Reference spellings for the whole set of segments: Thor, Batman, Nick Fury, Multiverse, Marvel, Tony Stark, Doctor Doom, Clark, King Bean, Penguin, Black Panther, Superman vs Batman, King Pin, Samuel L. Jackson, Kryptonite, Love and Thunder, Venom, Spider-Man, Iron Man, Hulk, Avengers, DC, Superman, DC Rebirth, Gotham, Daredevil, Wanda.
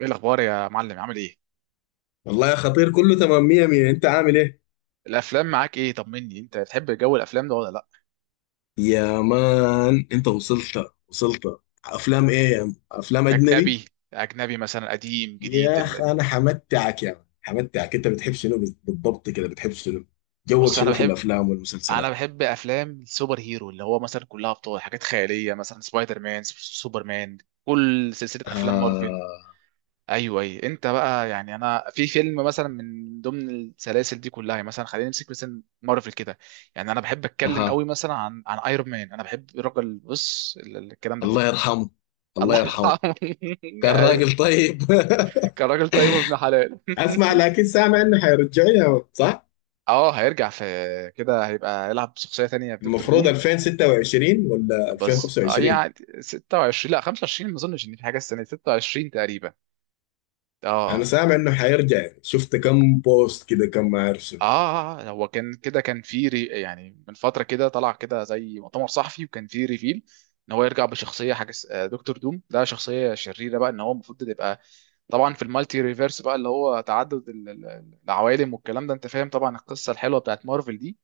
ايه الاخبار يا معلم؟ عامل ايه؟ والله يا خطير، كله تمام مية مية. انت عامل ايه؟ الافلام معاك ايه؟ طمني، انت بتحب جو الافلام ده ولا لا؟ يا مان انت وصلت وصلت. افلام ايه يا مان؟ افلام اجنبي. اجنبي. اجنبي مثلا قديم جديد يا اخ انا حمتعك يا مان، حمتعك. انت بتحب شنو بالضبط كده، بتحب شنو؟ جوك بص انا شنو في بحب الافلام انا والمسلسلات؟ بحب افلام السوبر هيرو، اللي هو مثلا كلها ابطال، حاجات خياليه مثلا سبايدر مان، سوبر مان، كل سلسله افلام مارفل. آه. ايوه اي انت بقى، يعني انا في فيلم مثلا من ضمن السلاسل دي كلها، يعني مثلا خلينا نمسك مثلا مارفل كده، يعني انا بحب اتكلم قوي آه. مثلا عن ايرون مان. انا بحب الراجل، بص الكلام ده كله. الله يرحمه. الله الله يرحمه. كان يرحمه. راجل طيب. كان راجل طيب وابن حلال. اسمع، لكن سامع انه حيرجعوا يا مان، صح؟ اه، هيرجع في كده، هيبقى يلعب بشخصيه تانية في دكتور المفروض دوم. 2026 ولا بس 2025؟ يعني 26، لا 25، ما اظنش ان في حاجه السنه دي، 26 تقريبا. اه انا اه. سامع انه حيرجع، شفت كم بوست كده، كم ما اعرف شنو. هو كان كده، كان في يعني من فتره كده طلع كده زي مؤتمر صحفي وكان في ريفيل ان هو يرجع بشخصيه حاجه دكتور دوم. ده شخصيه شريره بقى، ان هو المفروض تبقى طبعا في المالتي ريفيرس، بقى اللي هو تعدد العوالم والكلام ده، انت فاهم طبعا القصه الحلوه بتاعت مارفل دي.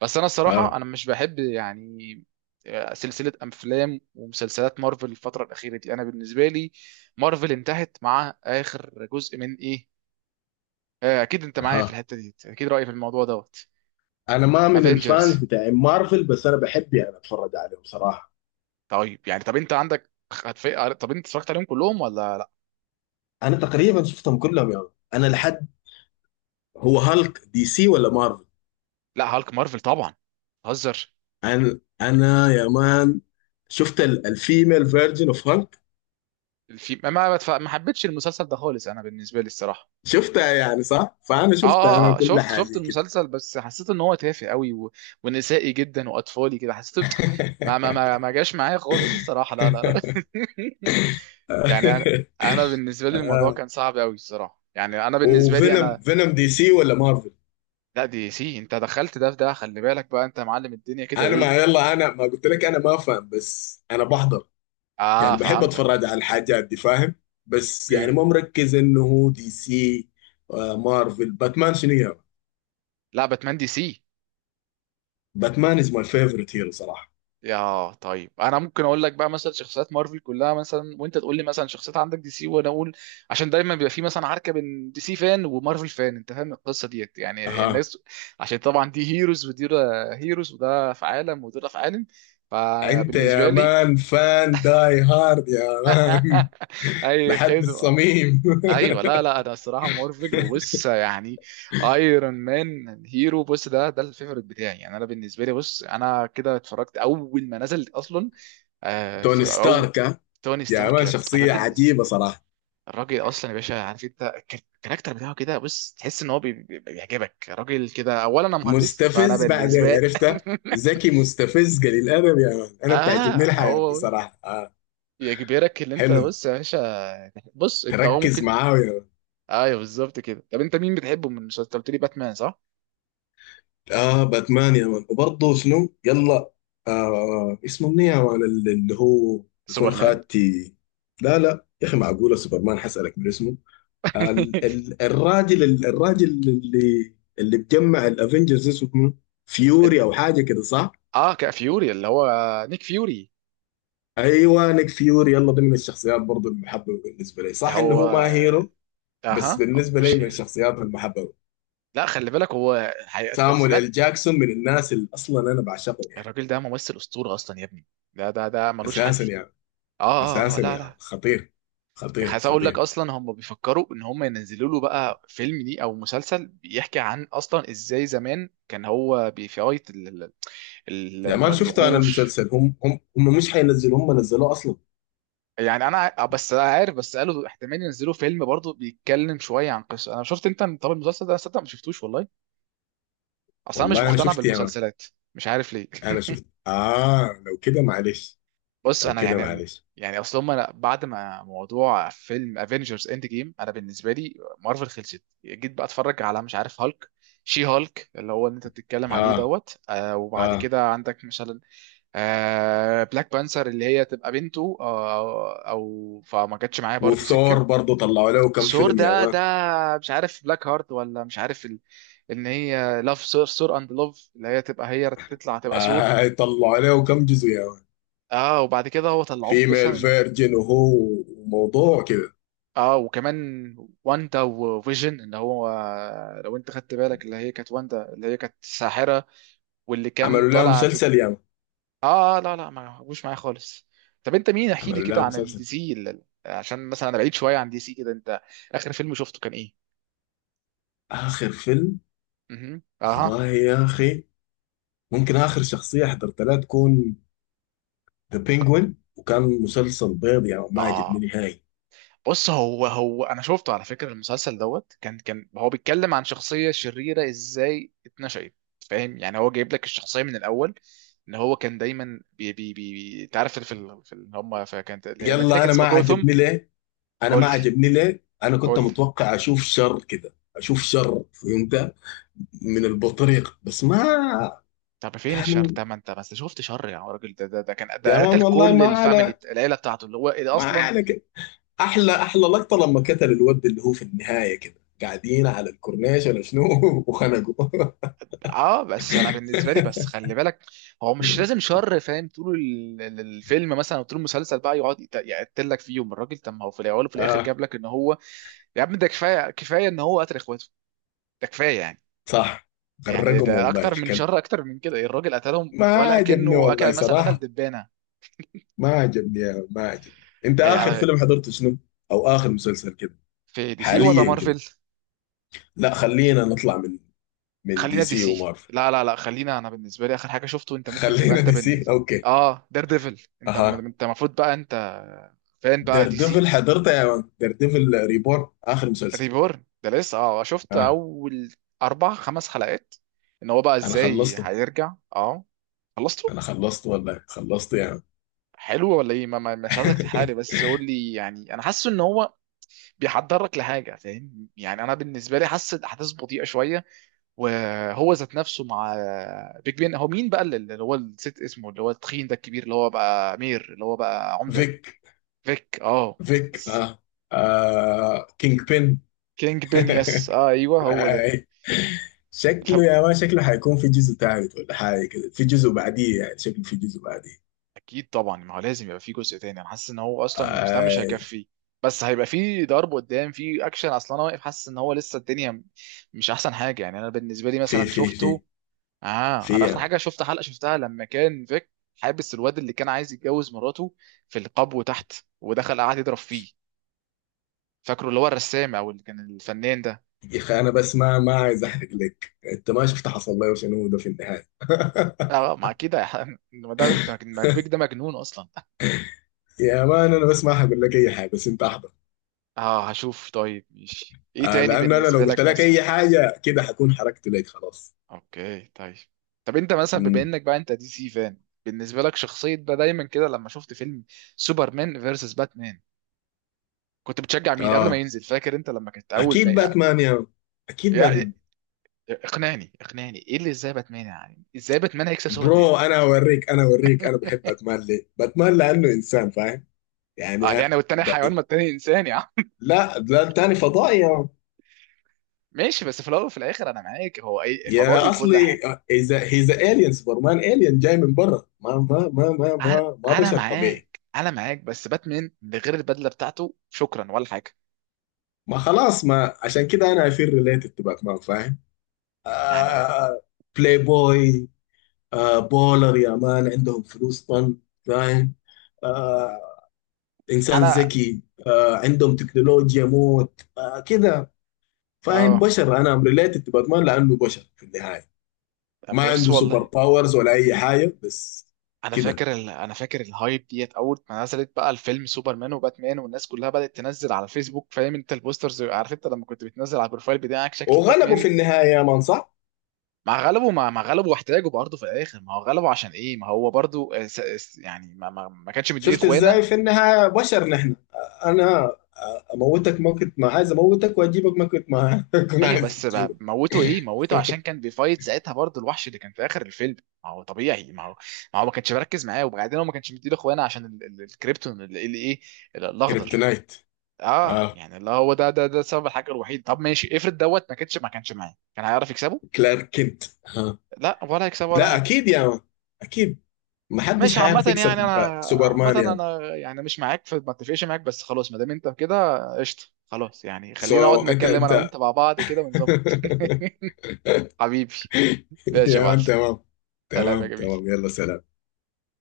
بس انا الصراحه اه. انا مش بحب يعني، سلسله افلام ومسلسلات مارفل الفتره الاخيره دي، انا بالنسبه لي مارفل انتهت مع اخر جزء من ايه. اكيد انت معايا ها. في الحته دي، اكيد رايي في الموضوع دوت. انا ما من افنجرز. الفانز بتاع مارفل، بس انا بحب يعني اتفرج عليهم صراحه. طيب يعني، طب انت عندك طب انت اتفرجت عليهم كلهم ولا لا؟ انا تقريبا شفتهم كلهم يعني. انا لحد. هو هالك دي سي ولا مارفل؟ لا، هالك مارفل طبعا. هزر. انا يا مان شفت الفيميل فيرجن اوف هالك. في ما ما ما حبيتش المسلسل ده خالص، انا بالنسبه لي الصراحه. شفتها يعني صح، فانا اه شفتها اه انا كل شفت حاجه كده. المسلسل، بس حسيت ان هو تافه قوي و... ونسائي جدا واطفالي كده حسيت. ما ما ما ما جاش معايا خالص الصراحه، لا لا لا. يعني انا، انا بالنسبه لي الموضوع آه. كان صعب قوي الصراحه، يعني انا بالنسبه لي وفينوم، انا. فينوم دي سي ولا مارفل؟ لا، دي سي. انت دخلت ده في ده، خلي بالك بقى انت يا معلم، الدنيا كده انا ما ايه؟ يلا، انا ما قلت لك انا ما فاهم، بس انا بحضر. اه، يعني بحب فهمتك. اتفرج على الحاجات دي فاهم. بس اوكي. يعني ما مركز انه هو دي سي. مارفل، باتمان شنو يا؟ لا، باتمان دي سي. باتمان از ماي فيفورت هيرو صراحه. يا طيب، انا ممكن اقول لك بقى مثلا شخصيات مارفل كلها مثلا، وانت تقول لي مثلا شخصيات عندك دي سي، وانا اقول. عشان دايما بيبقى في مثلا عركه بين دي سي فان ومارفل فان، انت فاهم القصه ديت، يعني اها. الناس، عشان طبعا دي هيروز ودي هيروز، وده في عالم وده في عالم، انت يا فبالنسبه لي. مان فان داي هارد يا مان. اي لحد خدمه. الصميم. ايوه، لا لا، انا الصراحه مارفل، وبص يعني ايرون مان هيرو، بص ده ده الفيفوريت بتاعي، يعني انا بالنسبه لي، بص انا كده اتفرجت اول ما نزل اصلا. توني في ستارك، ها؟ توني يا ستارك، مان، شخصيه الراجل، عجيبه صراحه. الراجل اصلا يا باشا، عارف انت الكاركتر بتاعه كده، بص تحس ان هو بيعجبك راجل كده. اولا انا مهندس، فانا مستفز، بعدين بالنسبه لي. عرفته. ذكي، مستفز، قليل الادب يا مان. انا بتعجبني اه، الحياه دي هو صراحه. آه. يجبرك، اللي انت حلو. بص يا باشا، بص انت هو تركز ممكن. معاه. ايوه بالظبط كده. طب انت مين بتحبه من المسلسل؟ أنت قلت لي باتمان صح؟ اه. باتمان يا مان، وبرضه شنو يلا. اسمه مني يا مان، اللي هو بيكون سوبرمان. خاتي. لا، لا يا اخي، معقوله سوبرمان؟ حسألك من اسمه. آه الراجل، الراجل اللي بجمع الافنجرز اسمه فيوري ال... او حاجه كده، صح؟ اه، كا فيوري اللي هو، نيك فيوري. ايوه نيك فيوري يلا، ده من الشخصيات برضه المحببه بالنسبه لي، صح انه هو هو ما هيرو، بس اها، هو بالنسبه لي مش من هير. الشخصيات المحببه. لا، خلي بالك، هو حقيقة اللي سامويل سمعت. ال جاكسون من الناس اللي اصلا انا بعشقه يعني. الراجل ده ممثل اسطوره اصلا يا ابني، ده ده ده ملوش حل. اساسا يعني. اه اساسا لا يا لا. ولد. خطير. خطير عايز اقول لك خطير. اصلا، هم بيفكروا ان هم ينزلوا له بقى فيلم ليه او مسلسل بيحكي عن، اصلا ازاي زمان كان هو بيفايت يا مان شفته انا الوحوش. المسلسل، هم مش حينزلوا، هم نزلوه اصلا. يعني انا بس عارف، بس قالوا احتمال ينزلوا فيلم برضه بيتكلم شويه عن قصه، انا شفت انت. طب المسلسل ده أنا صدق ما شفتوش والله، اصلا مش والله انا مقتنع شفت يا مان. بالمسلسلات، مش عارف ليه. انا شفت. اه لو كده معلش. بص لو انا كده يعني، معلش. يعني اصل هم، أنا بعد ما موضوع فيلم افنجرز اند جيم، انا بالنسبه لي مارفل خلصت. جيت بقى اتفرج على، مش عارف، هالك، شي هالك اللي هو اللي انت بتتكلم عليه اه. دوت. آه، وبعد اه. كده عندك مثلا آه بلاك بانثر، اللي هي تبقى بنته، آه، او فما جاتش معايا برضو سكه. وثور برضه طلعوا له كم ثور فيلم يا ده ده، مان. مش عارف بلاك هارت، ولا مش عارف ان هي لاف ثور، ثور اند لوف، اللي هي تبقى، هي تطلع تبقى ثور. طلعوا له كم جزء يا مان؟ اه، وبعد كده هو طلعوه بس. فيميل فيرجن، وهو وموضوع كده. اه وكمان واندا وفيجن، اللي هو لو انت خدت بالك، اللي هي كانت واندا، اللي هي كانت ساحرة، واللي كان عملوا لها طالع مسلسل يا مان. اه لا لا، ما هوش معايا خالص. طب انت مين احكي لي عملوا كده لها عن الدي مسلسل. سي، عشان مثلا انا بعيد شوية عن دي سي كده. انت اخر فيلم شفته كان ايه؟ اخر فيلم، اها اها. والله يا اخي ممكن اخر شخصيه حضرت لها تكون ذا فك... بينجوين، وكان مسلسل بيض، يعني ما عجبني اه، نهائي. بص هو هو انا شفته على فكره المسلسل دوت، كان كان هو بيتكلم عن شخصيه شريره ازاي اتنشأت، فاهم، يعني هو جايب لك الشخصيه من الاول، ان هو كان دايما بي بي بي انت عارف في هم، فكانت المدينه يلا، كانت انا ما اسمها جوثم. عجبني ليه. انا قول ما لي، عجبني ليه، انا كنت قول لي. متوقع اشوف شر كده، اشوف شر، فهمت؟ من البطريق بس ما طب فين الشر؟ كان. طب ما انت بس شفت شر يا راجل، ده ده ده كان، يا ده قتل مان والله، كل ما على، الفاميلي، العيله بتاعته، اللي هو اللي ما اصلا. على كده. احلى، احلى لقطه لما قتل الود اللي هو في النهايه كده، قاعدين على الكورنيش ولا شنو وخنقوا. اه بس انا بالنسبه لي بس خلي بالك، هو مش لازم شر فاهم طول الفيلم مثلا، او طول المسلسل بقى يقعد يقتلك فيهم الراجل. طب ما هو في الاول وفي الاخر اه. جاب لك ان هو، يا عم ده كفايه، كفايه ان هو قتل اخواته، ده كفايه يعني. صح. يعني غرقهم ده والله اكتر من الكلب. شر، اكتر من كده، الراجل قتلهم ما ولا عجبني كأنه والله اكل، مثلا قتل صراحه. دبانه. ما عجبني يا مان، ما عجبني. انت هي اخر على، فيلم حضرته شنو، او اخر مسلسل كده، في دي سي ولا حاليا كده؟ مارفل؟ لا خلينا نطلع من دي خلينا في دي سي سي. ومارفل. لا لا لا، خلينا، انا بالنسبه لي اخر حاجه شفته، انت ممكن تبقى خلينا انت دي سي، بالنسبه. اوكي. اه، دير ديفل، انت اها. انت المفروض بقى انت فان بقى دير دي ديفل، سي. حضرته يا مان، دير ديفل ريبورن اخر مسلسل. ريبورن ده لسه، اه شفت اه. اول اربع خمس حلقات، ان هو بقى انا ازاي خلصته. هيرجع. اه، خلصته. انا خلصته والله، خلصته يا مان. حلو ولا ايه؟ مش عايزك تحرق لي، بس قول لي، يعني انا حاسه ان هو بيحضرك لحاجه فاهم، يعني انا بالنسبه لي حاسس الاحداث بطيئه شويه، وهو ذات نفسه مع بيج بين، هو مين بقى اللي هو، الست اسمه، اللي هو التخين ده الكبير، اللي هو بقى مير، اللي هو بقى عمده. فيك. فيك، اه، فيك، بس. اه. آه. كينج بين. كينج بين، يس، اه ايوه هو آي. ده. شكله يا ما، شكله حيكون في جزء ثالث ولا حاجه كده، في جزء بعديه يعني، شكله في جزء بعديه. اكيد طبعا، ما هو لازم يبقى في جزء تاني، انا حاسس ان هو اصلا مش ده، مش آي. هيكفي. بس هيبقى في ضرب قدام، في اكشن، اصلا انا واقف حاسس ان هو لسه الدنيا مش احسن حاجه. يعني انا بالنسبه لي مثلا في شفته، اه، في انا يا اخر عم. حاجه شفت حلقه شفتها لما كان فيك حابس الواد اللي كان عايز يتجوز مراته في القبو تحت، ودخل قعد يضرب فيه، فاكره اللي هو الرسام، او اللي كان الفنان ده. يا اخي، انا بس ما عايز احرق لك، انت ما شفت حصل لي وشنو ده في النهايه. اه ما اكيد ما ده ما فيك ده مجنون اصلا. يا مان، انا بس ما هقول لك اي حاجه، بس انت احضر. اه، هشوف. طيب، ماشي. ايه تاني لان انا لو بالنسبه قلت لك لك مثلا؟ اي حاجه كده، حكون حركت لك خلاص. اوكي، طيب. طب انت مثلا بما امم انك بقى انت دي سي فان، بالنسبه لك شخصيه بقى دايما كده، لما شفت فيلم سوبرمان فيرسس باتمان، كنت بتشجع مين قبل ما اه. ينزل؟ فاكر انت لما كنت اول ما، اكيد باتمان يا مان. اكيد باتمان. يعني اقنعني، اقنعني، ايه اللي ازاي باتمان، يعني ازاي باتمان هيكسب سوبرمان؟ برو، انا اوريك، انا اوريك، انا بحب باتمان ليه؟ باتمان لانه انسان فاهم، يعني اه ها؟ يعني، والتاني ب... حيوان؟ ما التاني انسان يا عم. لا، لا، تاني فضائي. ماشي، بس في الاول وفي الاخر انا معاك، هو اي فضائي يا وكل اصلي، حاجه. اذا هيز الين، سوبرمان الين جاي من برا، انا ما انا بشر طبيعي. معاك، انا معاك، بس باتمان من غير البدله بتاعته شكرا، ولا حاجه ما خلاص، ما عشان كده انا افير ريليتد تو باتمان فاهم. يعني. آه. بلاي بوي. بولر يا مان، عندهم فلوس طن، فاهم. آه. انسان انا، ذكي، عندهم تكنولوجيا موت، كده، فاهم اه. بشر. انا ريليتد تو باتمان لانه بشر في النهايه. طب ما بص، عنده سوبر والله باورز ولا اي حاجه، بس انا كده. فاكر انا فاكر الهايب ديت اول ما نزلت بقى الفيلم سوبرمان وباتمان، والناس كلها بدات تنزل على الفيسبوك، فاهم انت البوسترز، عارف انت لما كنت بتنزل على البروفايل بتاعك شكل وغلبوا باتمان؟ في النهايه يا مان، صح. مع غلبه، مع غلبه واحتاجه برضه في الاخر، ما هو غلبه. عشان ايه؟ ما هو برضه يعني ما كانش مديني شفت اخوانا. ازاي، في النهاية بشر نحن. انا اموتك ما كنت ما عايز اموتك، واجيبك ما كنت ما كنت ايوه عايز بس بقى، اجيبك. موته ايه موته؟ عشان كان بيفايت ساعتها برضه الوحش اللي كان في اخر الفيلم، ما هو طبيعي، ما هو ما كانش مركز معاه، وبعدين هو ما كانش مديني اخوانا عشان الكريبتون، اللي اللي ايه، الاخضر. كريبتونايت. اه اه. يعني، اللي هو ده ده ده السبب، الحاجه الوحيد. طب ماشي، افرض دوت ما كانش، ما كانش معايا، كان هيعرف يكسبه؟ كلارك كنت ها. لا، ولا هيكسبه ولا لا، حاجه. اكيد يا مان، اكيد. ما ماشي حدش عامة، هيعرف يعني يكسب انا عامة سوبرمان يا مان. انا، يعني مش معاك في، ما اتفقش معاك، بس خلاص ما دام انت كده قشطه، خلاص يعني خلينا نقعد سو انت نتكلم انا وانت انت مع بعض كده ونظبط. حبيبي. ماشي يا يا معلم. مان تمام. سلام يا تمام جميل. تمام يلا سلام.